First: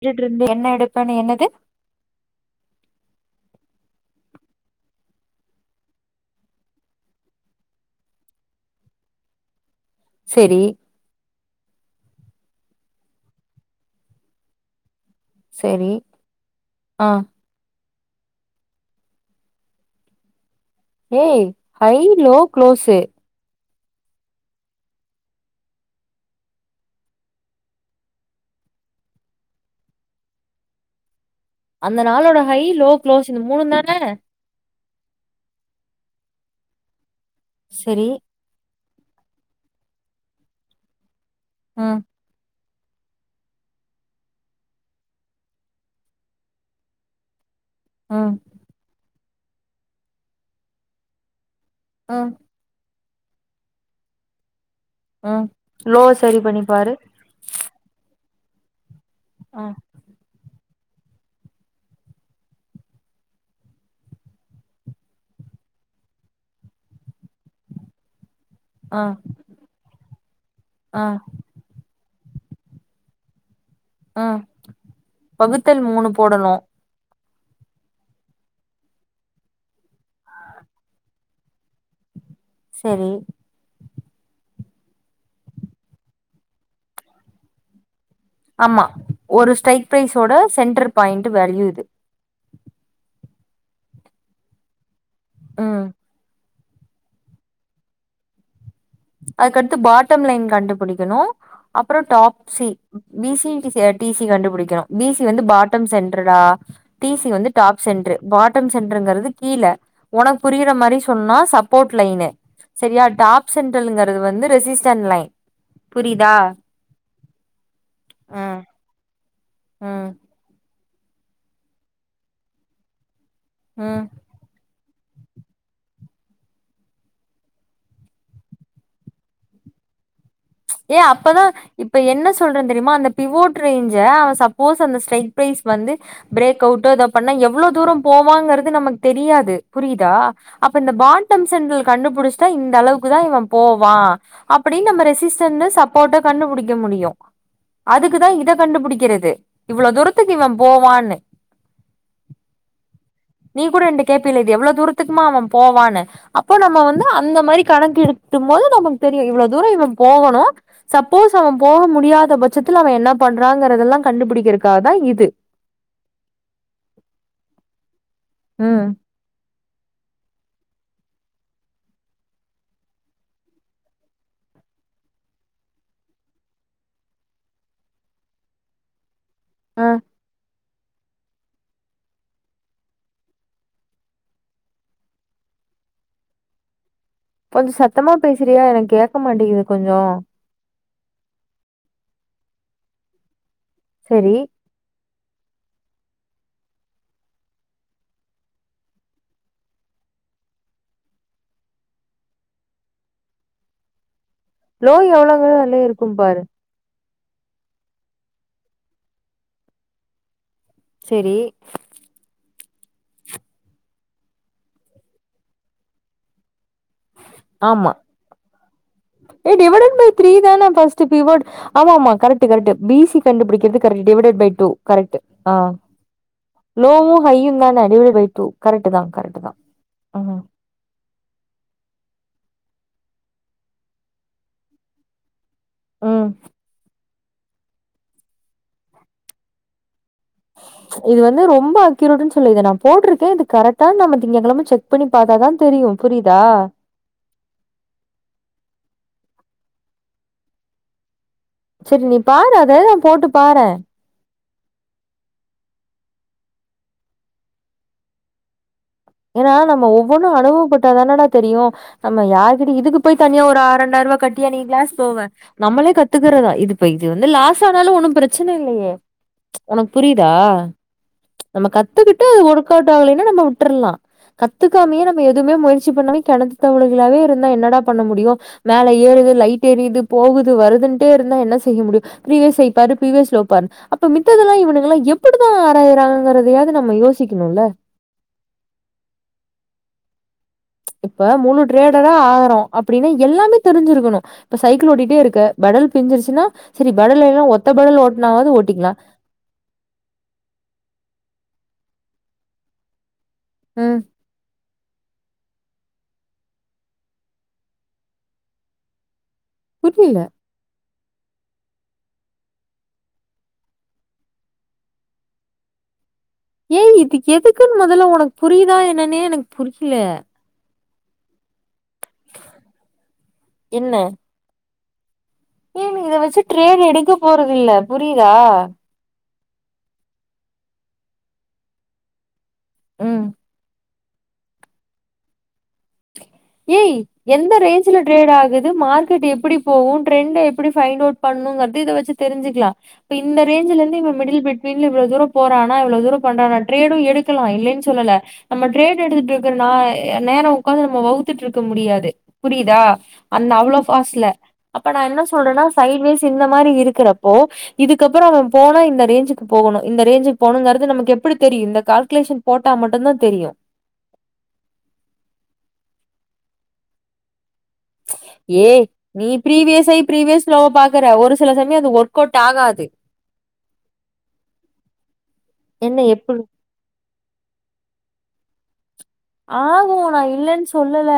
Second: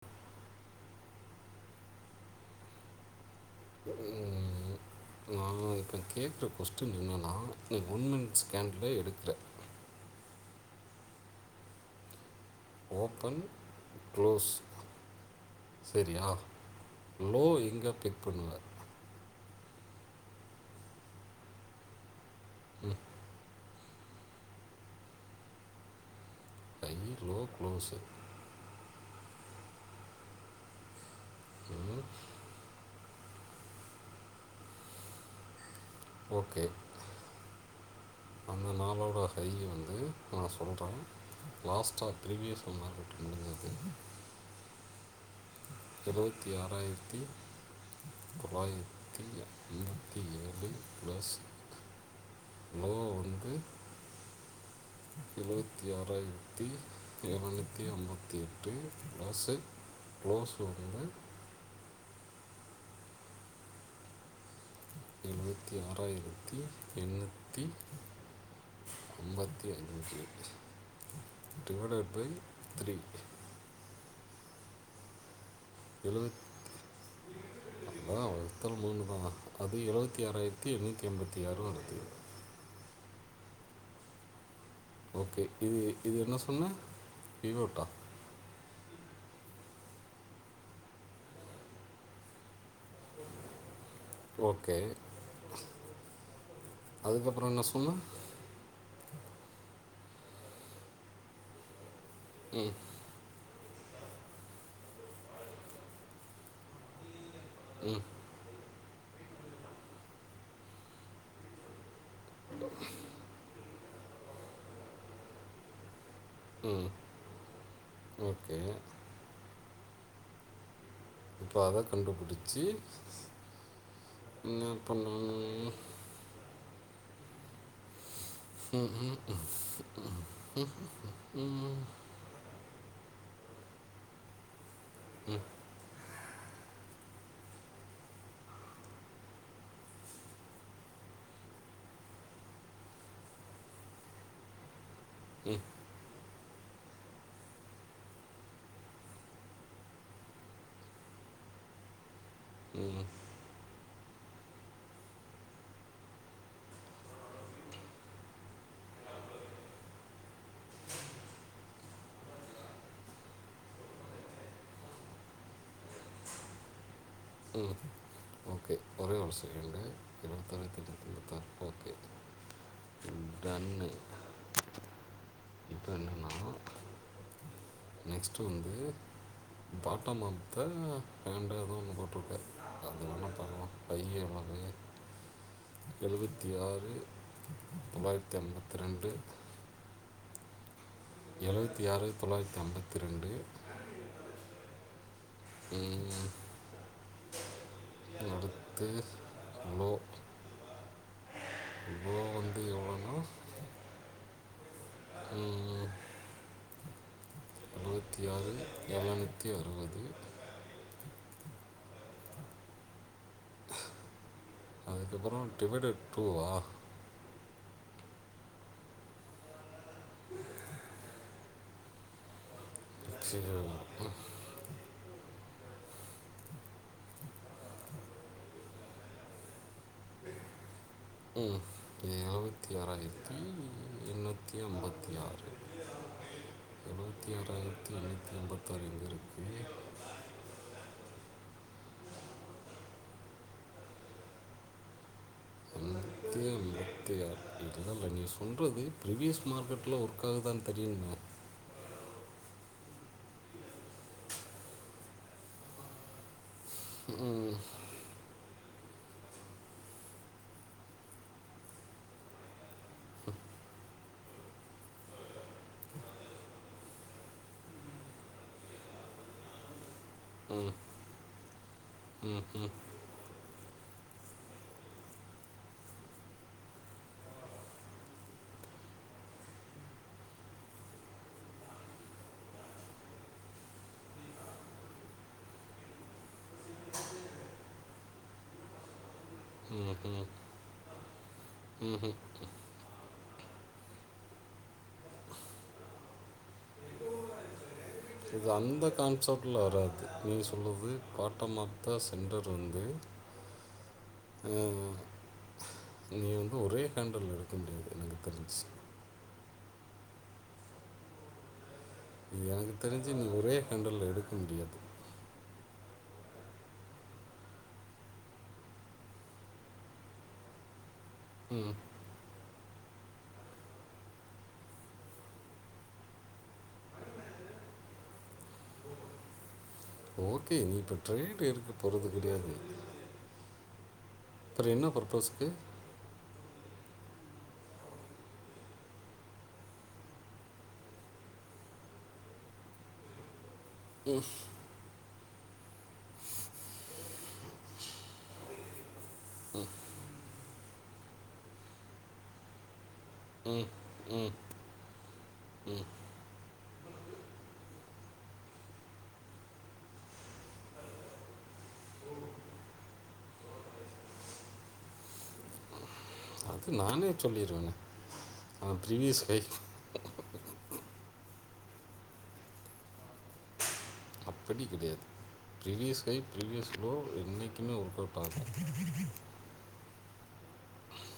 விட்டுட்டு இருந்து எண்ண எடுப்பேனு என்னது ம் நா இப்போ கேட்கற கொஸ்டின் என்னன்னா நீ கவர்மெண்ட் ஸ்கேண்டில எடுக்கிறே சரி ஓப்பன் க்ளோஸ் செரி சரியா ஆ லோ எங்க பண்ணுவ ஏய் ஐன் லோ க்ளோஸு தயிரோ க்ளோஸு அந்த ம் நாளோட ஹை லோ க்ளோஸு இந்த மூணும் தான ஓகே செரி ஒன்னோட ஹைலி வந்து நா சொல்ற ம் லாஸ்டா ப்ரீவியஸ் [unintelligible] எழுவத்தி ஆறாயிர்த்தி ம் ருபாய் எழுபத்தி ஏழு ப்ளஸ் ஆம் லோ வந்து ம் எழுவத்தி லோவ சரி பண்ணி ஆறாயிரத்தி பாரு எழுபத்தி ஒன்னு எட்டு க்ளோஸு ஆ க்ளோஸ் வந்து எழுவத்தி ஆறாயிரத்தி எண்ணூத்தி ஆ அம்பத்தி அஞ்சி ஆ டிவெடட் பை த்ரி ஆ பகுத்தல் மூணு போடணு அதா வகுத்தல் மூணுதா அது எழுவத்தி ஆறாயிரத்தி எண்ணூத்தி எண்பத்தி ஆறு வருது செரி ஓகே இது இது என்ன சொன்ன பீவோட்டா ஆமா ஒரு ஸ்டைக் ப்ரைஸோட சென்டரு பாயிண்டு வேல்யூ இது ஓகே ம் அதுக்கப்றோ என்ன சொன்ன அதுக்கடுத்து பாட்டம் லைன் கண்டுபுடிக்கணு அப் அப்றோ டாப் சி ம் பிசி டீ சிய டீ சி கண்டுபுடிக்கனு பீ சி வந்து பாட்டம் சென்ருடா டீ சி வந்து டாப் ம் சென்டறு பாட்டம் சென்றுங்கரது கீழ ஒனக்கு புரியிற மாறி சொன்னா சப்போர்ட் லைனு செரியா டாப்ஸ் சென்டரல்ங்கறது வந்து ரெசிஸ்டன் லைன் புரிதா ம் ஓகே ஆஹ் உம் இப்போ அத கண்டுபுடிச்சி உம் உம் உம் உம் உம் உம் ஏ அப்பதா இப்ப என்ன சொல்றன் தெரியுமா அந்த டிவோட் ரேஞ்ச அவ சப் [unintelligible] ஸ்ட்ரெக் ம் ப்ரைஸ் வந்து பிரேக் அவுட்டோ எதோ பண்ணா எவ்வளோ தூரோ போவாங்கிறது நமக்கு தெரியாது புரியுதா அப்ப இந்த பாட்டம் செண்டல் கண்டுபுடிஷ்டாட்டா இந்த அளவுக்கு தா இவன் போவா அப்படின்னு நம்ம ரெ ம் [unintelligible] சப்போட்டு கண்டுபுடி முடியு அதுக்குதா இத கண்டுபிடிக்கிறது இவ்ளோ தூரத்துக்கு இவ போவான்னு ம் நீ கூட என்ட கேட்பில இது எவ்வளவு தூரத்துக்குமா அவ போவான்னு அப்போ நம்ம வந்து அந்த மாதிரி கணக்கு எட்டும் போது நமக்கு தெரியு இவ்வளோ தூரோ இவன் போகணு சப்போஸ் அவ போக முடியாத பட்சத்துல அவ என்ன பண்றாங்கறதெல்லா கண்டுபிடிக்கிறதுக்காக தா இது உம் ஓகே ம் ஒரே ஒரு ஒன்ஸ் ரெண்டு [unintelligible] டன்னு இப்ப என்னனென்னா நெக்ஸ்ட்டு வந்து ஆ பாட்டமாம் [unintelligible] ஓகே அது வேணா பண்லா பையன் அளவு எழுவத்தி ஆறு கொஞ்சோ சத்தமா தொள்ளாயிரத்தி பேசுறியா ஐம்பத்தி எனக்கு ரெண்டு கேட்க மாட்டேங்குது கொஞ்சோ எழுவத்தி ஆறு தொளாயிரத்தி அம்பத்தி ரெண்டு செரி உம் அடுத்து நோ இவ்ளோ வந்து எவ்ளோனா லோவ் எவ்ளோ அளவு அதுலியே இருக்கும் பாரு அறுவத்தி ஆறு எழநூத்தி அறுவது செரி அதுக்கப்புறோ டிவைடட் டூவா ஆமா ஏ டிவைடட் பை த்ரீ தான ஃபஸ்ட்டு [unintelligible] ஆமா மா கரெக்டு கரெக்டு பிசி கண்டுபிடிக்கிற்து correct divided by two correct ஆ லோவு ஹையு தான டிவைடட் பை டூ கரெக்டு தா கரெக்டு தா உம் எண்ணூற்றி ஐம்பத்தி ஆறு உம் எழுபத்தி ஆறாயிரத்தி எண்ணூற்றி ஐம்பத்தாறு எங்கே இருக்குது இது வந்து ரொம்ப அக்யூரேடன்னு சொல்ல நா போட்டிருக்கே இது கரெக்டான நம்ம திங்க கெழம செக் பண்ணி பாத்தாதா தெரியு [unintelligible] நீ சொல்றது ப்ரிவியஸ் மார்க்கெட்ல ஒர்க்காகு தான் தெரியுனுமே சரி நீ பாரு அதெல்லா போட்டு பாறே ஏன்னா நம்ம ஒவ்வொன்னு அனுபவப்பட்டாதானடா தெரியு நம்ம யார்கிட்ட இதுக்கு போய் தனியா ஒரு ஆற ரெண்டாயிர ரூபாய் கட்டியா நீ கிளாஸ் போவே நம்மளே கத்துக்கறதா இது போ் இது வந்து லாஸ் ஆனாலு ஒண்ணு பிரச்சன இல்லையே உனக்கு புரியுதா ம், நம்ம கத்துக்கிட்டு அது ம், ஒர்க்வுட் ஆகலைன்னா நம்ம விட்டுரலா கத்துக்காமையே நம்ம எதுவுமே முயற்சி பண்ணாமே கெணத்து தவளைகளாவே இருந்தா என்னடா பண்ண முடியு மேல ஏறுது லைட் எரியுது போகுது வருதுன்டே இருந்தா என்ன செய்ய முடியு பிரிவியஸ் ஹைப்பாரு பிரிவியஸ் லோப்பாரு அப்ப மித்தெல்லா இவனுங்கல்லா எப்படிதா ஆராயறாங்கிறதையாவது நம்ம யோசிக்கணுல ம், இப்ப மூணு ம், ட்ரேடரா ம். ஆகறோ அப்டீனா எல்லாமே தெரிஞ்சிருக்கணு இப்ப சைக்கிள் ஓட்டிட்டேருக்க பெடல் பிஞ்சிருச்சின்னா செரி பெடல் வேனா ஒத் இது அந்த கான்சப்ட்ல வராது நீ சொல்றது காட்டம்மா தா சென்ரர் வந்து உம் உம் நீ வந்து ஒரே கேண்டுல்ல் எடுக்க முடியாது எனக்கு தெரிஞ் புரியில எனக்கு தெரிஞ்சு நீ ஒரே கேண்டுல்ல எடுக்க முடியாது ஏய் இதுக் எதுக்குன் மொதல்ல ஒனக் புரியுதா என்னன்னே எனக் புரிய்ல உம் என்ன ஏ நீ இத வெச்சு ட்ரேட் எடுக்கப் போறதில்ல புரியிதா ஓகே நீ இப்ப ட்ரேட் எடுக்க போறது கெடயாது உம் அப்ற என்ன பர்பஸுக்கு ஏய் எந்த ரேஞ்ல ட்ரேட் ஆகுது மார்கெட் எப்பிடி போகூ ட்ரண்ட எப்பிடி ஃபயிண்டவுட் பண்ணுங்றது இத வெச்சு தெரிஞ்சிக்லா பின்ன ரேஞ்சுலந்து இம மிடில் பெட்வின்ல இவ்ளொ தூரோ போறானா இவ்ளொ தூரொ பண்றானா ட்ரேடு எடுக்கலா இல்லெய்ன் சொல்லல நம்ம ட்ரேடு எடுத்துட்ருக்ர நா நேரொ உக்காந்து நம்ம வவுத்துட்ருக்க முடியாது புரியுதா அந்த ம் அவ்ளோ ஃபாஸ்ட்ல ம் அப்ப நா என்ன சொல்றேனா சைட்வேஸ் இந்த மாரி இருக்குறப்போ இதுக்கப்பறொ அவ போனா இந்த ரேஞ்சுக்கு போகணு இந்த ரேஞ்சுக் போகணுங்றது நமெக்கெப்பிடி தெரியு இந்த கால்க்குலேஷன் போட்டா மட்டுந்தா தெரியு அது நானே சொல்லீர்வனே ஏ நீ ப்ரீவியஸை ப்ரீவியஸ்லோவ பாக்கற ஒரு சில சமயொ அது ஒர்கொவுட் ஆகாது அப்படி கிடையாது என்ன ப்ரிவியஸ் ஃகை எப்படி ப்ரீவியஸ் ஃப்ளோ என்னைக்குமே ஒர்கெளவ்ட் ஆகு ஆகு நா இல்லென் சொல்லல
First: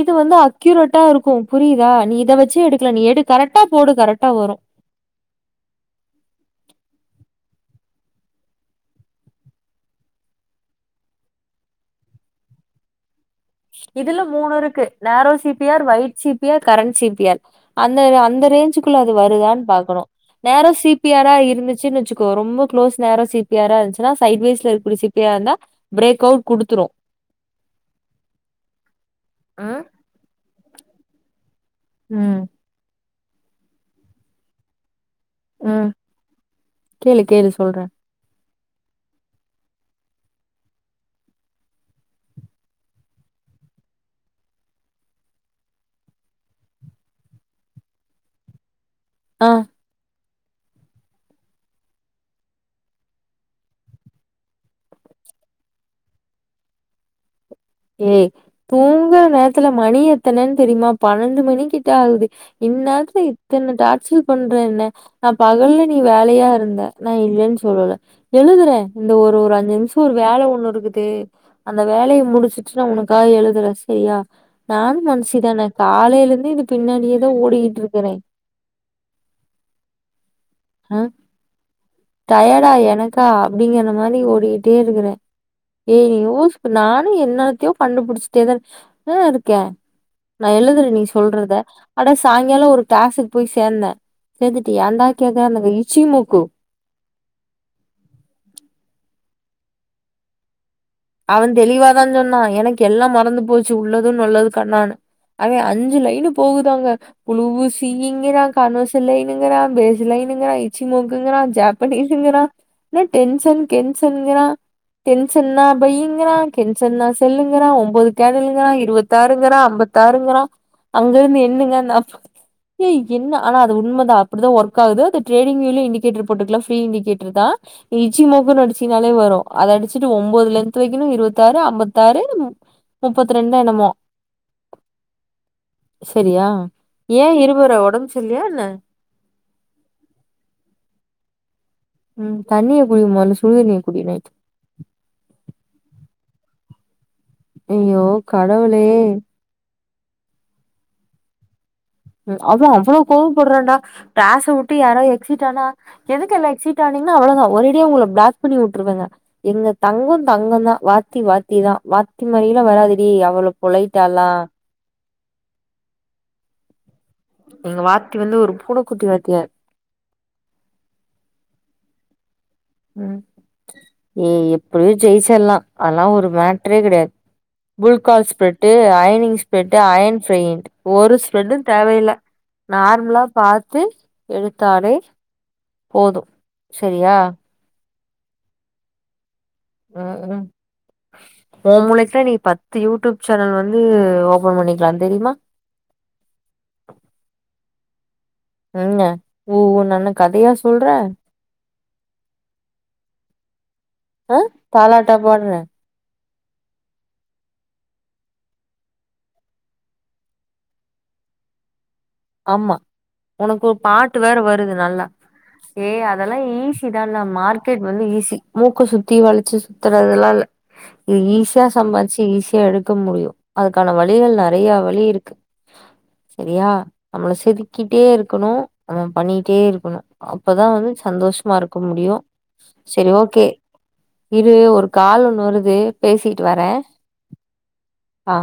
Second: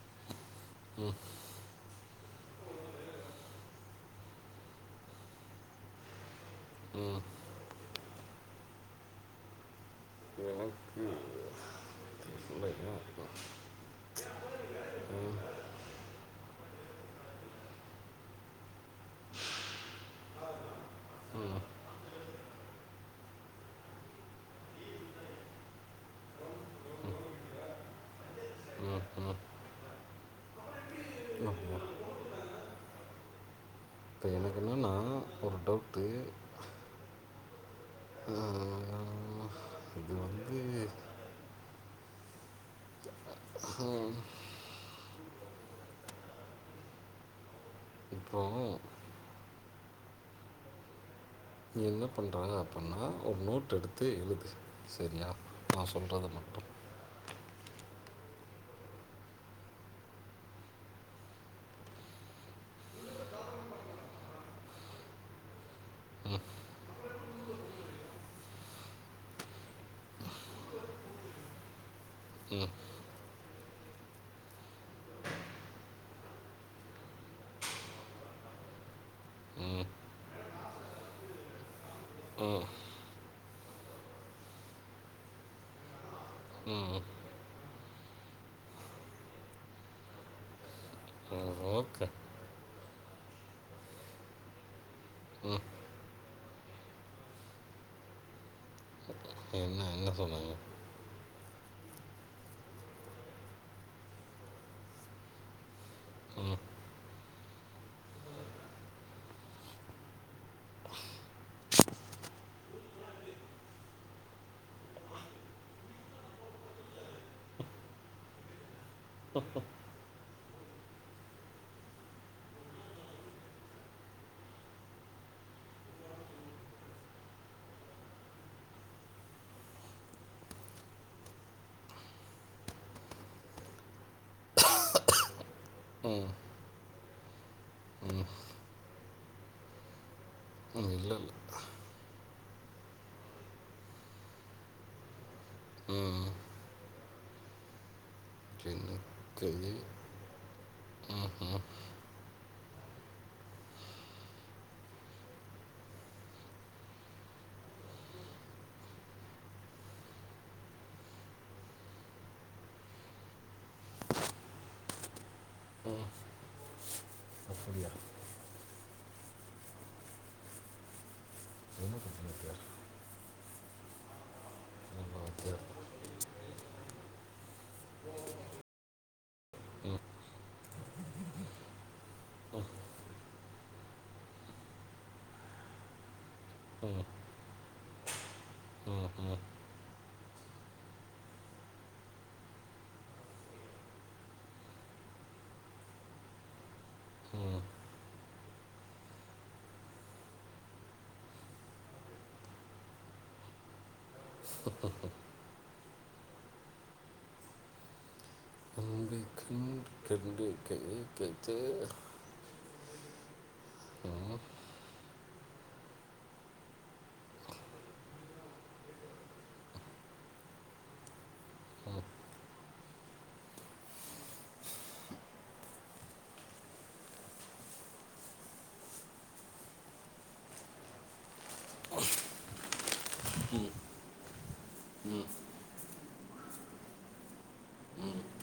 இது வந்து அஃ க்யூரட்டா இருக்கு புரியுதா நீ இத வெச்சு எடுக்லா நீ எடு கரெட்டா போடு கரெட்டா வரு ம் எனக்கு இல்லையா? இதுல மூ இருக்கு narrow C P R wide C P R current C P R அந்த அந்த ரேஞ்சுக்குள்ள அது வருதான்னு பாக்கணு நேரோ சி பி ஆர் இருந்துச்சுன்னு வச்சுக்கோ ரொம்ப குளோஸ் நேரோ சி பி ஆரா இருந்துச்சுன்னா சைட் வைஸ்ல இருக்கூடிய சி பி ஆர் இருந்தா பிரேக் அவுட் குடுத்துரு ம் ஆஹ் உம் இப்போ எனக்கு என்னென்னா ஒரு ம் டவுட்டு கேளு கேளு சொல்றே இது வந்து உம் இப்போ ஆஹ் நீ என்ன பண்ற அப்டின்னா ஒரு நோட் எடுத்து எழுது சரியா நா சொல்றது மட்டு ஏய் தூங்குற நேரத்துல மணி எத்தனைன்னு தெரியுமா பன்னண்டு மணிக்கிட்ட ஆகுது இ நேரத்துல இத்தன டாச்சல் பண்ற என்ன நா பகல்லல நீ வேலையா இருந்த நா இல்லைன்னு சொல்லல எழுதுறே இந்த ஒரு ஒரு அஞ்சு நிமிசோ ஒரு வேலை ஒண்ணு இருக்குது அந்த வேலையை முடிச்சுட்டு ஆக்சுவலி உனக்காக எழுதுற சரியா நானும் மனுஷுதான காலையில இருந்து இது பின்னாடியேதா ஓடிக்கிட்டு இருக்கிறேன் ம் ஹ ம் டய்டா எனக்கா அப்படிங்கற மாதிரி ஓடிக்கிட்டே இருக்கிறே ஏய் யோச ம் நானு என்ன த்தயோ கண்டுபிடிச்சட்டேதா ஆஹ் இருக்கே நா எழுதுறே நீ ம் சொல்றத ஓகே அடா சாயங்கால ஒரு கிளாசுக்கு போய் சேர்ந்தே சேர்ந்துட்டு ஏந்தா ம் கேகற இச்சிமூக்கு என்ன எங்க சொன்னாங்க அவன் தெளிவாதா சொன்னா எனக்கு எல்லா மறந்து போச்சு உள்ளதுன்னு நொல்லது கண்ணான்னு அவே அஞ்சு லைனு ம் போகுதாங்க புளுவு சீயுங்க்கற கணுசுலைனுக்கிறா பேஸுலைனுங்கறா இச்சிமோக்குங்காற ஜப்பனீஸ்ங்கிறா என்ன டென்ஷன் கென்ஷன்க்கிற டென்ஷனா பையங்கற கென்சன செல்லுங்கிறா ஒன்பது கேடுல்ங்கிற இருபத்த பத்தாருங்கறா ஐம்பத்தாருங்கறா அங்கருந்து என்னங்க அந்த அப் ஏய் என்ன ஆனா அது உண்ம தா அப்படிதா ஒர்க் ஆகுது அ டேண்டிகேட்டர் போட்டுக்கலா இண்டிகேட்டர் தா இச்சி மோக்குனு அடிச்சிங்னாலே வரு அத அடிச்சுட்டு ஒன்பதுலருந் த்து வைக்கணு இருபத்தாறு ஐம்பத்தாறு முப்பத்தி ரெண்டு என்னமோ செரியா ஏன் இருமுற ஒடம்பு சரில்லியா என்ன இல்லல்ல ம் தண்ணிய குடி மொதல்ல சுடுதண்ணிய குடி நைட் ஆ அய்யோ கடவுளே எனக்கு ஆ அவ அவ்ளோ கோவப்படுரான்டா க்லாஸ்ஸ வுட்டு யாரா எக்சிட் ஆனா எதுக்கு எல்லா எக்சிட் ஆனீங்னா அவ்வளதா ஒரேடியா உங்கள பிளாக் பண்ணி வுட்ருவேங்க எங்க தங்கொ தங்கொந்தா வாத்தி வாத்திதா வாத்தி மாரிலா வராதுடி அவ்ளோ பொலைட்டாலா ம் எங்க அப்படியா வாத்தி வந்து ஒரு புழு குட்டிவாத்தியார் [inaudible] ம் ஏய் எப் எப்படியு ஜெயிச்சர்லா அதல்லா ஒரு மேட் மற்றே கிடையாது புல்கால் ஸ்பரெ் அயனிங் ஸ்ப்ரெட் அயன் பெயிண் ஒரு ஸ்பரெடு தேவையில்ல நார்மலா பாத்து த்து எடுத்தாலே போது ம் சரியா ம் ம் ம் ம் உ முளைக்குகெல்லா நீ பத்து யூடியூப் சேனல் வந்து உ ஓபன் பண்ணிக்கலா தெரியுமா ம் என்ன உ ஊ என்ன கதையா சொல்றே ம் தாலாட்டா பாடுர [unintelligible] ஆமா ஆ உனக்கு பாட்டு ம் வேற வருது நல்லா ஏய் அதெல்லா ஈஸிதான்ல்ல மார்க்கெட் வந்து ஈஸி மூக்க சுத்தி வளைச்சு சுத்துறதெல்லா நீ ஈஸியா ம் சம்பாதிச்சு ஈஸியா எடுக்க முடியு அதுக்கான வழிகள் நறைய வழிகள் இருக்கு சரியா நம்மள செதுக்கிட்டே இருக்கணு நம்மல பண்ணிட்டே இருக்கணு அப்பதா வந்து சந்தோஷமா இருக்க முடியு சரி ஓக்கே இரு ஒரு கால் ஒன்னு வருது பேசிட்டு வரே ஆ